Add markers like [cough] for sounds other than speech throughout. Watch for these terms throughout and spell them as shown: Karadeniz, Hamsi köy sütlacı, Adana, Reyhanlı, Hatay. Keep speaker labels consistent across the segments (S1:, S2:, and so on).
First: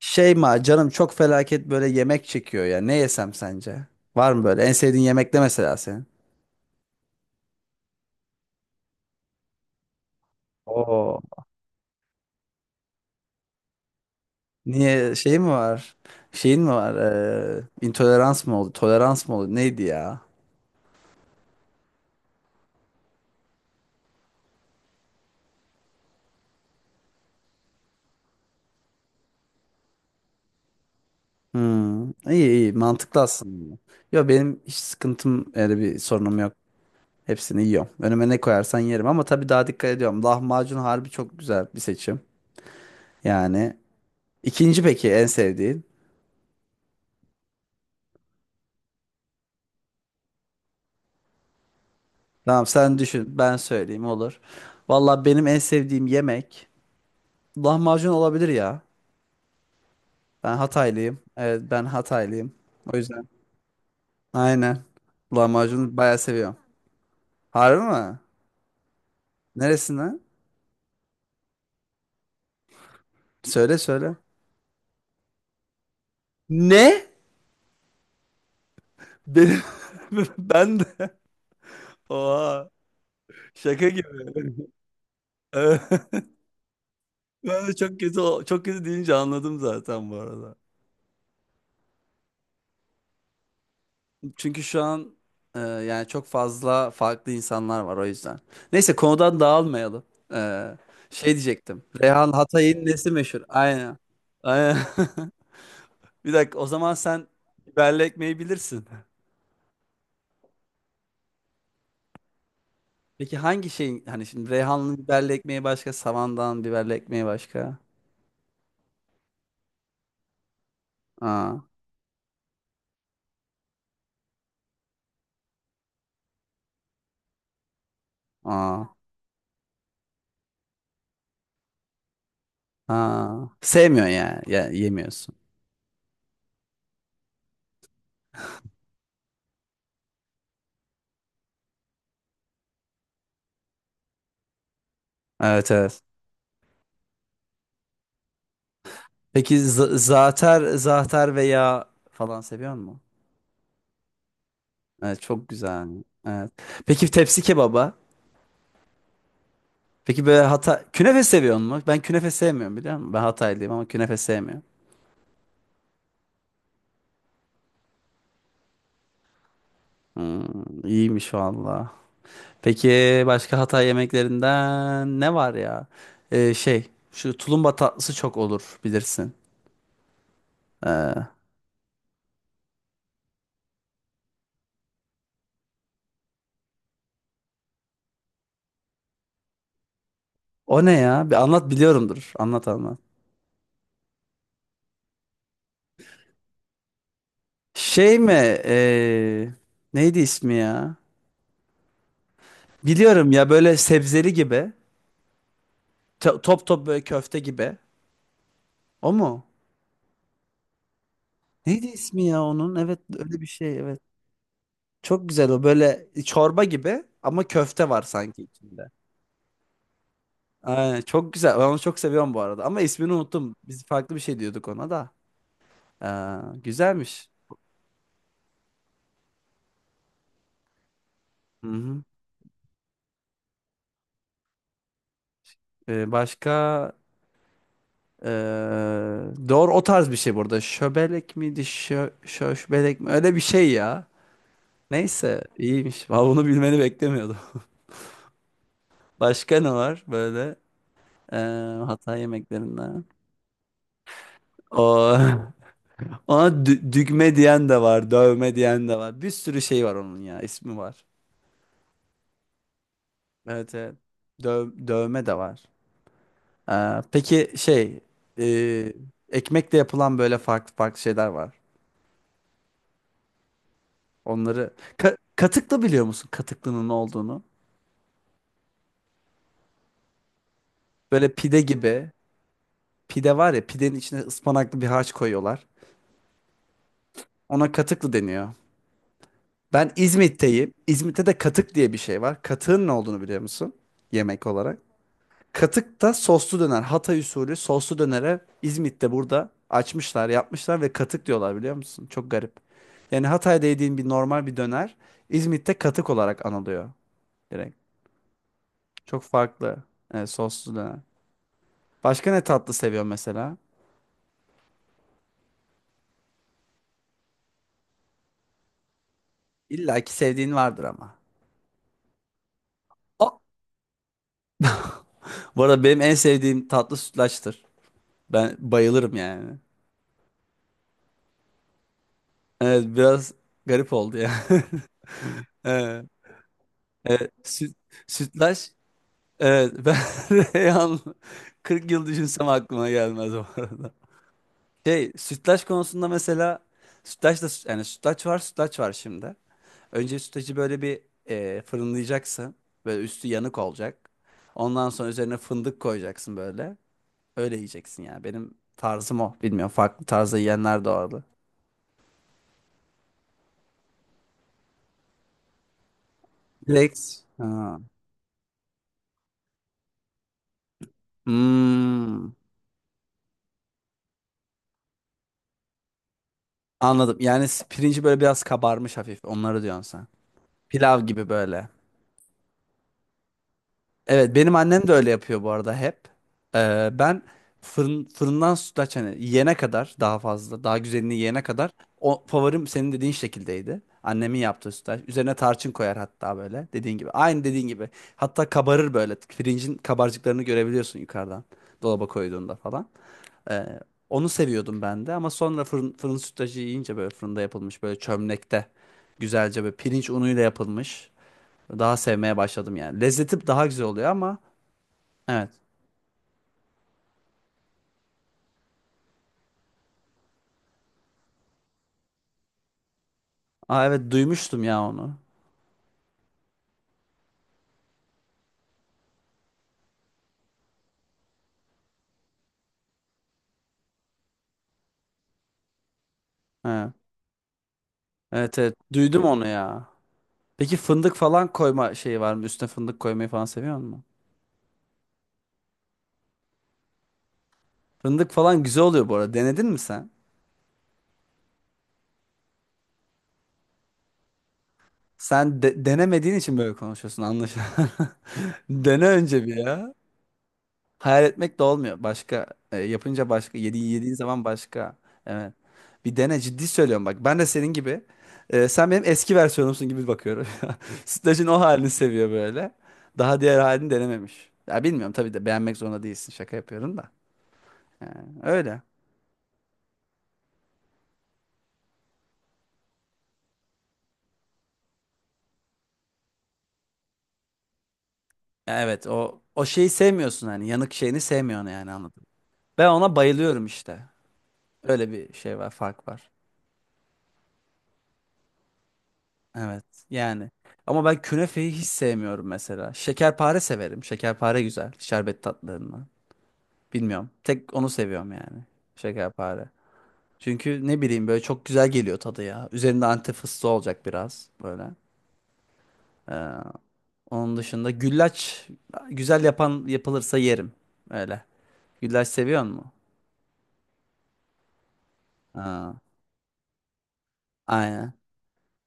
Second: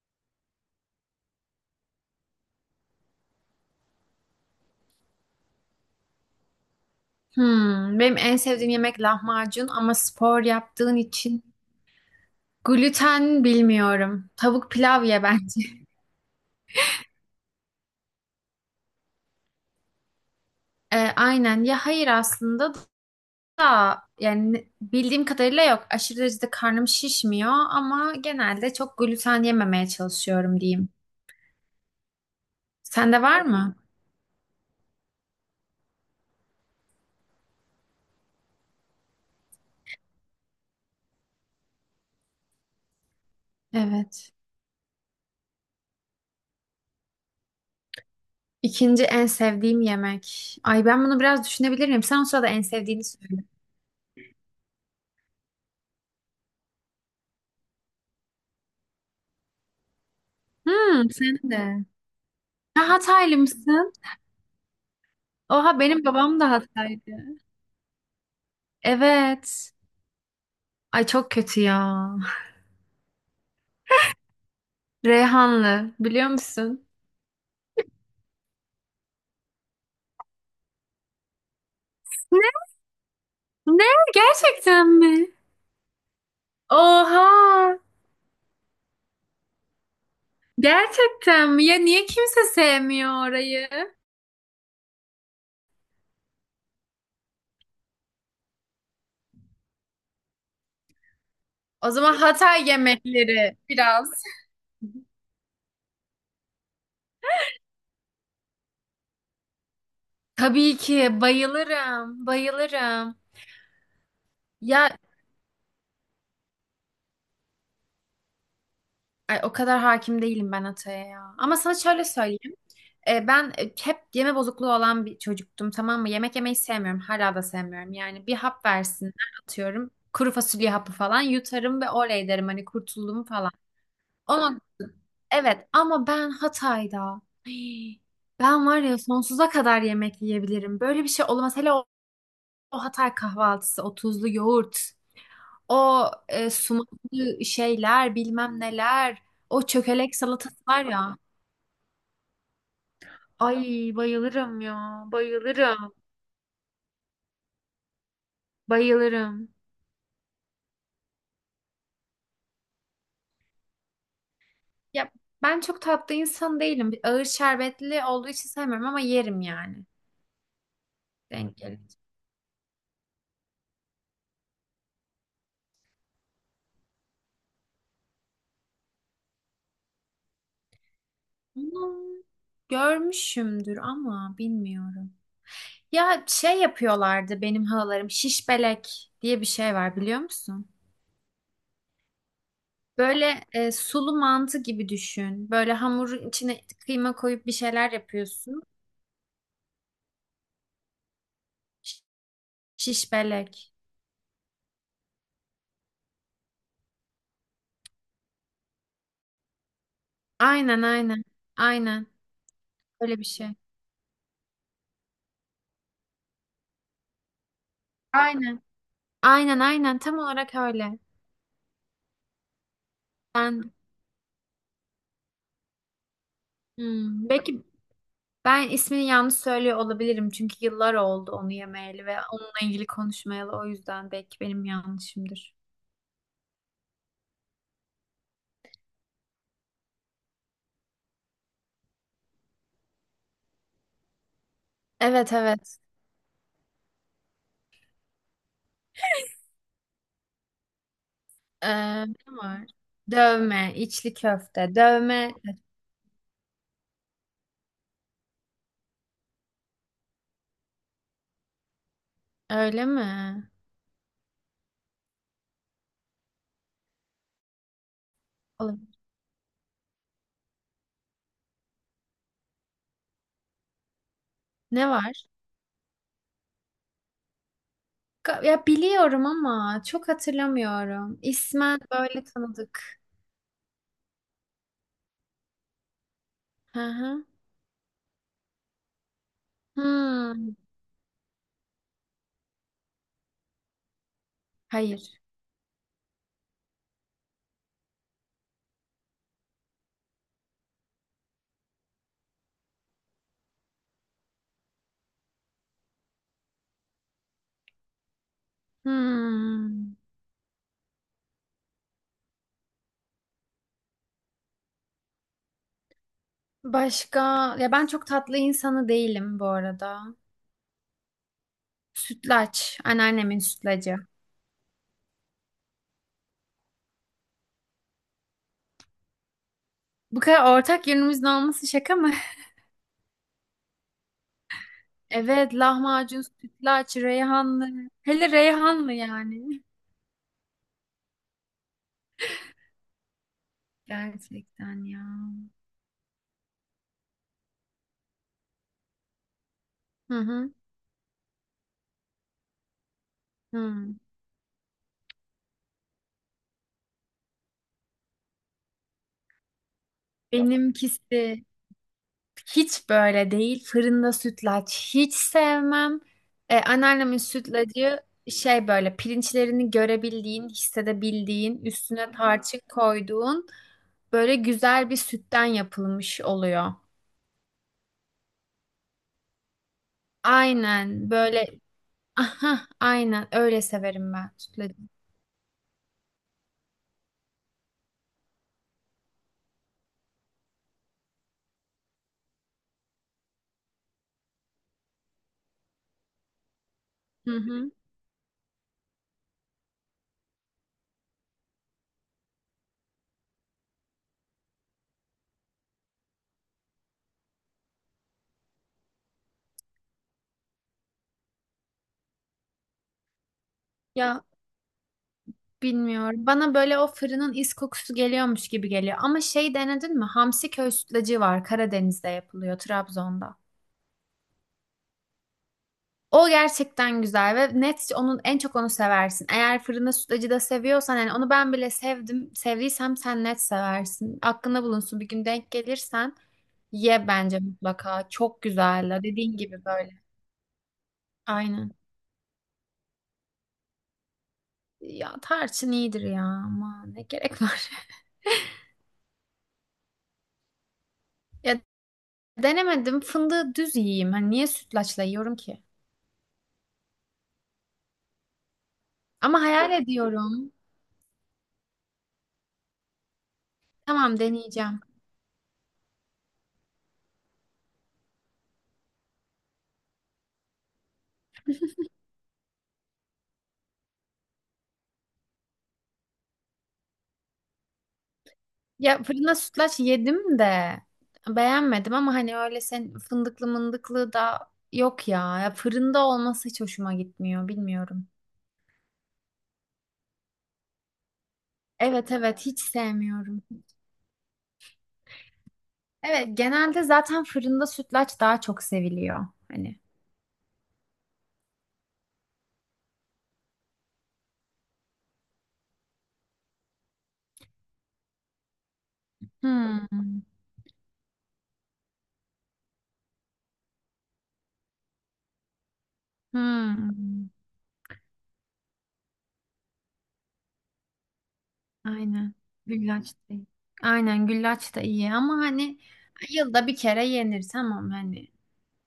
S1: Şey ma canım çok felaket böyle yemek çekiyor ya. Ne yesem sence? Var mı böyle? En sevdiğin yemek ne mesela senin?
S2: Hmm, benim en sevdiğim yemek lahmacun ama spor yaptığın
S1: Oo.
S2: için gluten bilmiyorum. Tavuk pilav
S1: Niye
S2: ye
S1: şey mi
S2: bence. [laughs]
S1: var? Şeyin mi var? İntolerans mı oldu? Tolerans mı oldu? Neydi ya?
S2: Aynen ya hayır aslında da yani bildiğim kadarıyla yok. Aşırı derecede karnım şişmiyor ama genelde çok gluten yememeye çalışıyorum diyeyim.
S1: Hmm. İyi iyi mantıklı
S2: Sende var mı?
S1: aslında. Yo, benim hiç sıkıntım, öyle bir sorunum yok. Hepsini yiyorum. Önüme ne koyarsan yerim ama tabii daha dikkat ediyorum. Lahmacun harbi çok güzel bir seçim. Yani
S2: Evet.
S1: ikinci peki en sevdiğin?
S2: İkinci en sevdiğim yemek. Ay ben bunu biraz düşünebilirim. Sen o sırada en
S1: Tamam, sen
S2: sevdiğini söyle.
S1: düşün. Ben söyleyeyim, olur. Valla benim en sevdiğim yemek lahmacun olabilir ya. Ben
S2: Hmm,
S1: Hataylıyım.
S2: sen
S1: Evet, ben
S2: de.
S1: Hataylıyım.
S2: Ha,
S1: O yüzden.
S2: Hataylı mısın?
S1: Aynen.
S2: Oha
S1: Lahmacunu
S2: benim
S1: bayağı
S2: babam da
S1: seviyorum.
S2: Hataylı.
S1: Harbi mi?
S2: Evet.
S1: Neresinden?
S2: Ay çok kötü ya.
S1: Söyle söyle.
S2: Reyhanlı biliyor musun?
S1: Ne? Benim [laughs] ben de.
S2: Ne?
S1: Oha.
S2: Ne?
S1: Şaka gibi.
S2: Gerçekten mi?
S1: [laughs] Evet.
S2: Oha!
S1: Ben de çok kötü çok kötü deyince anladım zaten bu arada.
S2: Gerçekten mi? Ya niye kimse sevmiyor orayı?
S1: Çünkü şu an yani çok fazla farklı insanlar var, o yüzden. Neyse, konudan dağılmayalım. E, şey diyecektim.
S2: O zaman
S1: Reyhan,
S2: Hatay
S1: Hatay'ın nesi meşhur?
S2: yemekleri
S1: Aynen.
S2: biraz.
S1: Aynen. [laughs] Bir dakika, o zaman sen biberli ekmeği bilirsin.
S2: Tabii ki bayılırım, bayılırım.
S1: Peki hangi şeyin, hani şimdi
S2: Ya
S1: Reyhanlı biberli ekmeği başka, Savandan biberli ekmeği başka?
S2: ay, o kadar hakim değilim ben Hatay'a ya. Ama
S1: Aa,
S2: sana şöyle söyleyeyim. Ben hep yeme bozukluğu olan bir çocuktum, tamam mı? Yemek yemeyi sevmiyorum. Hala da sevmiyorum. Yani bir hap
S1: aa,
S2: versinler atıyorum. Kuru fasulye hapı falan yutarım ve oley derim hani kurtuldum
S1: aa.
S2: falan.
S1: Sevmiyorsun yani.
S2: Ama
S1: Ya, yemiyorsun.
S2: evet, ama ben Hatay'da [gasps] Hii, ben var ya sonsuza kadar yemek yiyebilirim. Böyle bir şey olamaz. Hele o, o Hatay kahvaltısı, o tuzlu yoğurt,
S1: Evet evet.
S2: o sumaklı şeyler bilmem neler,
S1: Peki
S2: o çökelek salatası
S1: zaatar,
S2: var ya.
S1: zaatar veya falan seviyor musun?
S2: Ay bayılırım ya
S1: Evet, çok güzel.
S2: bayılırım.
S1: Evet. Peki tepsi kebaba?
S2: Bayılırım.
S1: Peki böyle hata künefe seviyor musun? Ben künefe sevmiyorum, biliyor musun? Ben Hataylıyım ama künefe sevmiyorum.
S2: Ya ben çok tatlı insan değilim. Ağır şerbetli olduğu için sevmiyorum ama yerim yani.
S1: Hmm, iyiymiş
S2: Denk
S1: valla.
S2: gelir.
S1: Peki başka Hatay yemeklerinden ne var ya? Şey, şu tulumba tatlısı çok olur bilirsin. Ee,
S2: Bunu görmüşümdür ama bilmiyorum. Ya şey yapıyorlardı benim halalarım. Şiş belek diye bir şey var biliyor musun?
S1: o ne ya? Bir anlat, biliyorumdur. Anlat anlat.
S2: Böyle sulu mantı gibi düşün. Böyle hamurun içine kıyma koyup bir şeyler
S1: Şey mi?
S2: yapıyorsun.
S1: ee, neydi ismi ya?
S2: Ş- Şiş
S1: Biliyorum ya,
S2: belek.
S1: böyle sebzeli gibi. Top top böyle köfte gibi. O mu?
S2: Aynen aynen.
S1: Neydi
S2: Aynen.
S1: ismi ya onun? Evet,
S2: Öyle bir
S1: öyle bir
S2: şey.
S1: şey, evet. Çok güzel o, böyle çorba gibi ama köfte var sanki
S2: Aynen.
S1: içinde.
S2: Aynen aynen. Tam olarak öyle.
S1: Aynen, çok güzel. Ben onu çok seviyorum bu arada. Ama ismini unuttum.
S2: Ben
S1: Biz farklı bir şey diyorduk ona da.
S2: hmm,
S1: Güzelmiş.
S2: belki ben ismini yanlış söylüyor olabilirim çünkü yıllar oldu onu
S1: Hı hı.
S2: yemeyeli ve onunla ilgili konuşmayalı, o yüzden belki benim yanlışımdır.
S1: Başka ee, doğru, o tarz bir şey burada. Şöbelek miydi? Şöşbelek mi? Öyle bir şey ya.
S2: Evet
S1: Neyse,
S2: evet.
S1: iyiymiş. Vallahi bunu bilmeni beklemiyordum. [laughs] Başka ne var böyle ee,
S2: Ne
S1: Hatay
S2: var?
S1: yemeklerinden?
S2: Dövme, içli köfte,
S1: O [laughs]
S2: dövme.
S1: Ona düğme diyen de var, dövme diyen de var. Bir sürü şey var onun ya, ismi var.
S2: Öyle mi?
S1: Evet, evet. Dövme de var. Peki şey, e,
S2: Olabilir.
S1: ekmekle yapılan böyle farklı farklı şeyler var. Onları
S2: Ne var?
S1: Katıklı, biliyor musun? Katıklının ne olduğunu.
S2: Ya biliyorum ama çok hatırlamıyorum.
S1: Böyle pide
S2: İsmen
S1: gibi.
S2: böyle tanıdık.
S1: Pide var ya, pidenin içine ıspanaklı bir harç koyuyorlar.
S2: Hı hı.
S1: Ona katıklı deniyor. Ben
S2: Hmm.
S1: İzmit'teyim. İzmit'te de katık diye bir şey var. Katığın ne olduğunu biliyor musun? Yemek olarak.
S2: Hayır.
S1: Katık da soslu döner. Hatay usulü soslu dönere İzmit'te burada açmışlar, yapmışlar ve katık diyorlar, biliyor musun? Çok garip. Yani Hatay'da yediğin bir normal bir döner, İzmit'te katık olarak anılıyor direkt. Çok farklı
S2: Hmm.
S1: soslu döner. Başka ne tatlı seviyorsun mesela?
S2: Başka? Ya ben çok tatlı insanı değilim bu arada.
S1: İlla ki sevdiğin vardır ama.
S2: Sütlaç.
S1: Aa!
S2: Anneannemin sütlacı.
S1: Bu arada benim en sevdiğim tatlı sütlaçtır. Ben bayılırım yani.
S2: Bu kadar ortak yönümüzün olması şaka mı? [laughs]
S1: Evet, biraz garip oldu ya.
S2: Evet,
S1: [laughs] Evet.
S2: lahmacun, sütlaç,
S1: Evet,
S2: reyhanlı. Hele
S1: sütlaç.
S2: reyhanlı yani.
S1: Evet ben [laughs] Reyhan, 40 yıl düşünsem aklıma gelmez bu arada.
S2: Gerçekten ya.
S1: Şey, sütlaç konusunda mesela, sütlaç da yani, sütlaç var sütlaç var şimdi.
S2: Hı
S1: Önce
S2: hı.
S1: sütlacı böyle bir fırınlayacaksın. Böyle üstü yanık
S2: Hı.
S1: olacak. Ondan sonra üzerine fındık koyacaksın böyle. Öyle yiyeceksin yani. Benim tarzım o. Bilmiyorum, farklı tarzda yiyenler de vardı.
S2: Benimkisi hiç böyle değil. Fırında sütlaç hiç sevmem. Anneannemin
S1: Direkt. Ha.
S2: sütlacı şey böyle pirinçlerini görebildiğin, hissedebildiğin, üstüne
S1: Hmm,
S2: tarçın koyduğun böyle güzel bir sütten yapılmış oluyor.
S1: anladım. Yani pirinci böyle biraz kabarmış hafif. Onları diyorsun sen. Pilav
S2: Aynen
S1: gibi
S2: böyle
S1: böyle.
S2: aha, aynen öyle severim ben
S1: Evet, benim
S2: sütlacı.
S1: annem de öyle yapıyor bu arada hep. Ben fırından sütlaç, hani yiyene kadar, daha fazla daha güzelini yiyene kadar o favorim senin dediğin şekildeydi. Annemin yaptığı sütlaç. Üzerine tarçın koyar hatta, böyle dediğin gibi.
S2: Hı
S1: Aynı dediğin
S2: hı.
S1: gibi. Hatta kabarır böyle. Pirincin kabarcıklarını görebiliyorsun yukarıdan. Dolaba koyduğunda falan. Ee, onu seviyordum ben de ama sonra fırın sütlacı yiyince, böyle fırında yapılmış, böyle çömlekte güzelce, böyle pirinç unuyla yapılmış. Daha sevmeye başladım yani. Lezzeti daha güzel oluyor
S2: Ya
S1: ama evet.
S2: bilmiyorum. Bana böyle o fırının is kokusu geliyormuş gibi geliyor. Ama şey denedin mi? Hamsi köy sütlacı var. Karadeniz'de yapılıyor, Trabzon'da.
S1: Aa, evet, duymuştum ya onu.
S2: O gerçekten güzel ve net onun en çok onu seversin. Eğer fırında sütlacı da seviyorsan, yani onu ben bile sevdim. Sevdiysem sen net seversin. Aklında bulunsun, bir gün denk gelirsen
S1: Ha.
S2: ye bence mutlaka. Çok
S1: Evet evet,
S2: güzel.
S1: duydum
S2: Dediğin
S1: onu
S2: gibi
S1: ya.
S2: böyle.
S1: Peki fındık falan
S2: Aynen.
S1: koyma şeyi var mı? Üstüne fındık koymayı falan seviyor musun?
S2: Ya tarçın iyidir ya ama ne gerek var. [laughs]
S1: Fındık falan güzel oluyor bu arada. Denedin mi sen?
S2: Ya denemedim. Fındığı düz yiyeyim. Hani niye sütlaçla yiyorum
S1: Sen
S2: ki?
S1: denemediğin için böyle konuşuyorsun anlaşılan. [laughs] Dene
S2: Ama
S1: önce bir
S2: hayal
S1: ya.
S2: ediyorum.
S1: Hayal etmek de olmuyor. Başka yapınca başka, yediğin
S2: Tamam,
S1: zaman
S2: deneyeceğim.
S1: başka. Evet. Bir dene, ciddi söylüyorum bak. Ben de senin gibi. Sen benim eski versiyonumsun gibi bakıyorum. [laughs] Sütlacın o halini seviyor böyle. Daha diğer halini denememiş. Ya, bilmiyorum tabii de, beğenmek zorunda değilsin. Şaka yapıyorum da. Yani öyle.
S2: Ya fırında sütlaç yedim de beğenmedim ama hani öyle sen fındıklı mındıklı da yok ya. Ya fırında olması hiç hoşuma gitmiyor. Bilmiyorum.
S1: Evet, o o şeyi sevmiyorsun, hani yanık şeyini sevmiyorsun yani,
S2: Evet
S1: anladım.
S2: evet, hiç
S1: Ben ona
S2: sevmiyorum.
S1: bayılıyorum işte. Öyle bir şey var, fark var.
S2: Evet, genelde zaten fırında sütlaç daha çok seviliyor. Hani.
S1: Evet yani. Ama ben künefeyi hiç sevmiyorum mesela. Şekerpare severim. Şekerpare güzel. Şerbet tatlarından. Bilmiyorum. Tek onu seviyorum yani. Şekerpare.
S2: Hmm.
S1: Çünkü ne bileyim, böyle çok güzel geliyor tadı ya. Üzerinde antep fıstığı olacak biraz böyle. Ee,
S2: Hmm.
S1: onun dışında güllaç, güzel yapan yapılırsa yerim. Öyle. Güllaç
S2: Aynen.
S1: seviyor musun?
S2: Güllaç da iyi. Aynen güllaç da iyi ama hani
S1: Aa,
S2: yılda bir kere yenir, tamam
S1: aynen.
S2: hani.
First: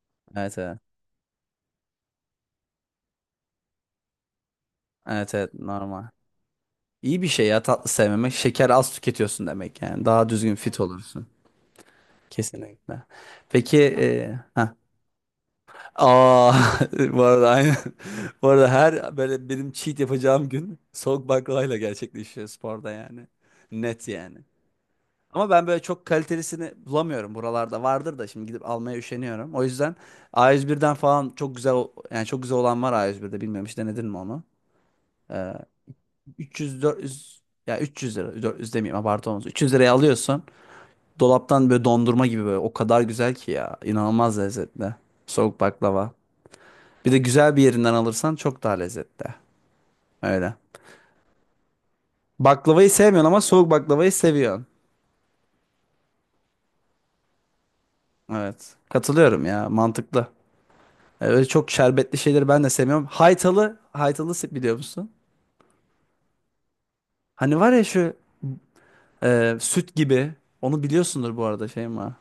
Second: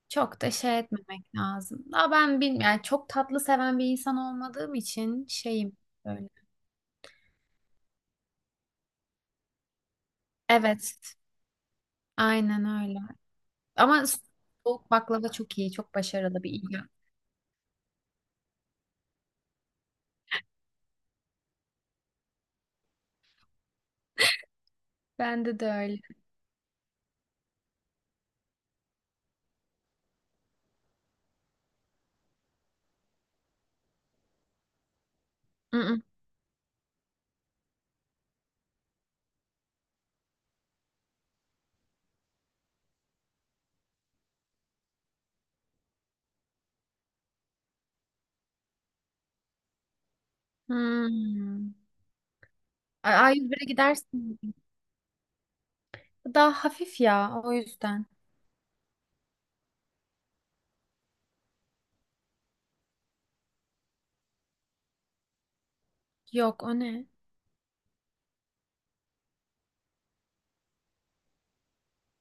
S2: Çok da
S1: Evet evet.
S2: şey etmemek lazım. Daha ben bilmiyorum. Yani çok tatlı seven bir insan olmadığım için
S1: Evet evet,
S2: şeyim
S1: normal.
S2: böyle.
S1: İyi bir şey ya tatlı sevmemek. Şeker az tüketiyorsun demek yani. Daha düzgün fit
S2: Evet.
S1: olursun.
S2: Aynen öyle.
S1: Kesinlikle. Peki
S2: Ama
S1: ha.
S2: soğuk baklava çok iyi. Çok başarılı bir
S1: Aa,
S2: icat.
S1: [laughs] bu arada aynı. [laughs] Bu arada her böyle benim cheat yapacağım gün soğuk baklavayla gerçekleşiyor sporda yani. Net yani. Ama
S2: Bende de
S1: ben böyle
S2: öyle.
S1: çok kalitelisini bulamıyorum. Buralarda vardır da şimdi gidip almaya üşeniyorum. O yüzden A101'den falan çok güzel, yani çok güzel olan var A101'de, bilmiyorum hiç denedin mi onu? Ee,
S2: Mm, mm.
S1: 300 400, ya 300 lira, 400 demeyeyim abartı olmasın. 300 liraya alıyorsun. Dolaptan böyle, dondurma gibi böyle. O kadar güzel ki ya. İnanılmaz lezzetli. Soğuk baklava. Bir de güzel bir yerinden alırsan çok daha lezzetli. Öyle.
S2: Hmm.
S1: Baklavayı
S2: Ay,
S1: sevmiyorsun ama
S2: A101'e
S1: soğuk baklavayı
S2: gidersin.
S1: seviyorsun.
S2: Daha hafif ya o yüzden.
S1: Evet. Katılıyorum ya. Mantıklı. Öyle çok şerbetli şeyleri ben de sevmiyorum. Haytalı. Haytalı biliyor musun?
S2: Yok o ne?
S1: Hani var ya şu süt gibi. Onu biliyorsundur bu arada, şey mi?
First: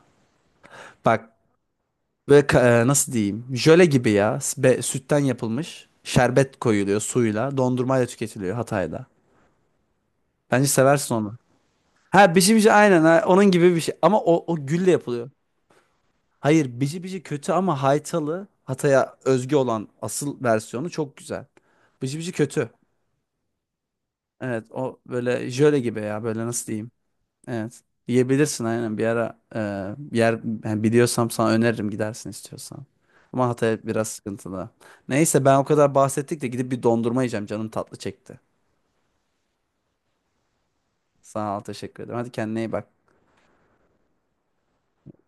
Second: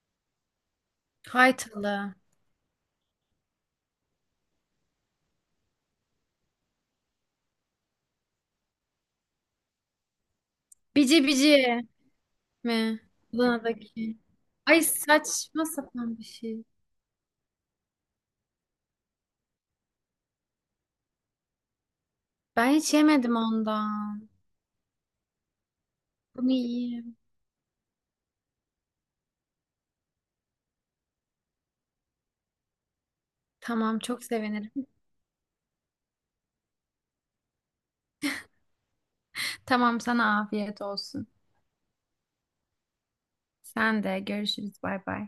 S1: Bak
S2: Haytalı.
S1: böyle nasıl diyeyim? Jöle gibi ya. Sütten yapılmış. Şerbet koyuluyor suyla. Dondurmayla tüketiliyor Hatay'da. Bence seversin
S2: Bici
S1: onu.
S2: bici.
S1: Ha, bici bici,
S2: Mi?
S1: aynen, ha, onun gibi bir şey.
S2: Adana'daki.
S1: Ama o, o
S2: Ay
S1: gülle yapılıyor.
S2: saçma sapan bir şey.
S1: Hayır, bici bici kötü ama Haytalı, Hatay'a özgü olan asıl versiyonu çok güzel. Bici bici kötü.
S2: Ben hiç yemedim ondan.
S1: Evet, o böyle jöle gibi ya, böyle
S2: Bunu
S1: nasıl diyeyim.
S2: yiyeyim.
S1: Evet, yiyebilirsin aynen bir ara, yer yani biliyorsam sana öneririm, gidersin istiyorsan. Ama Hatay
S2: Tamam
S1: biraz
S2: çok
S1: sıkıntılı.
S2: sevinirim. [laughs]
S1: Neyse, ben o kadar bahsettik de gidip bir dondurma yiyeceğim, canım tatlı çekti.
S2: Tamam sana afiyet olsun.
S1: Sağ ol, teşekkür ederim. Hadi kendine iyi bak.
S2: Sen de görüşürüz bay bay.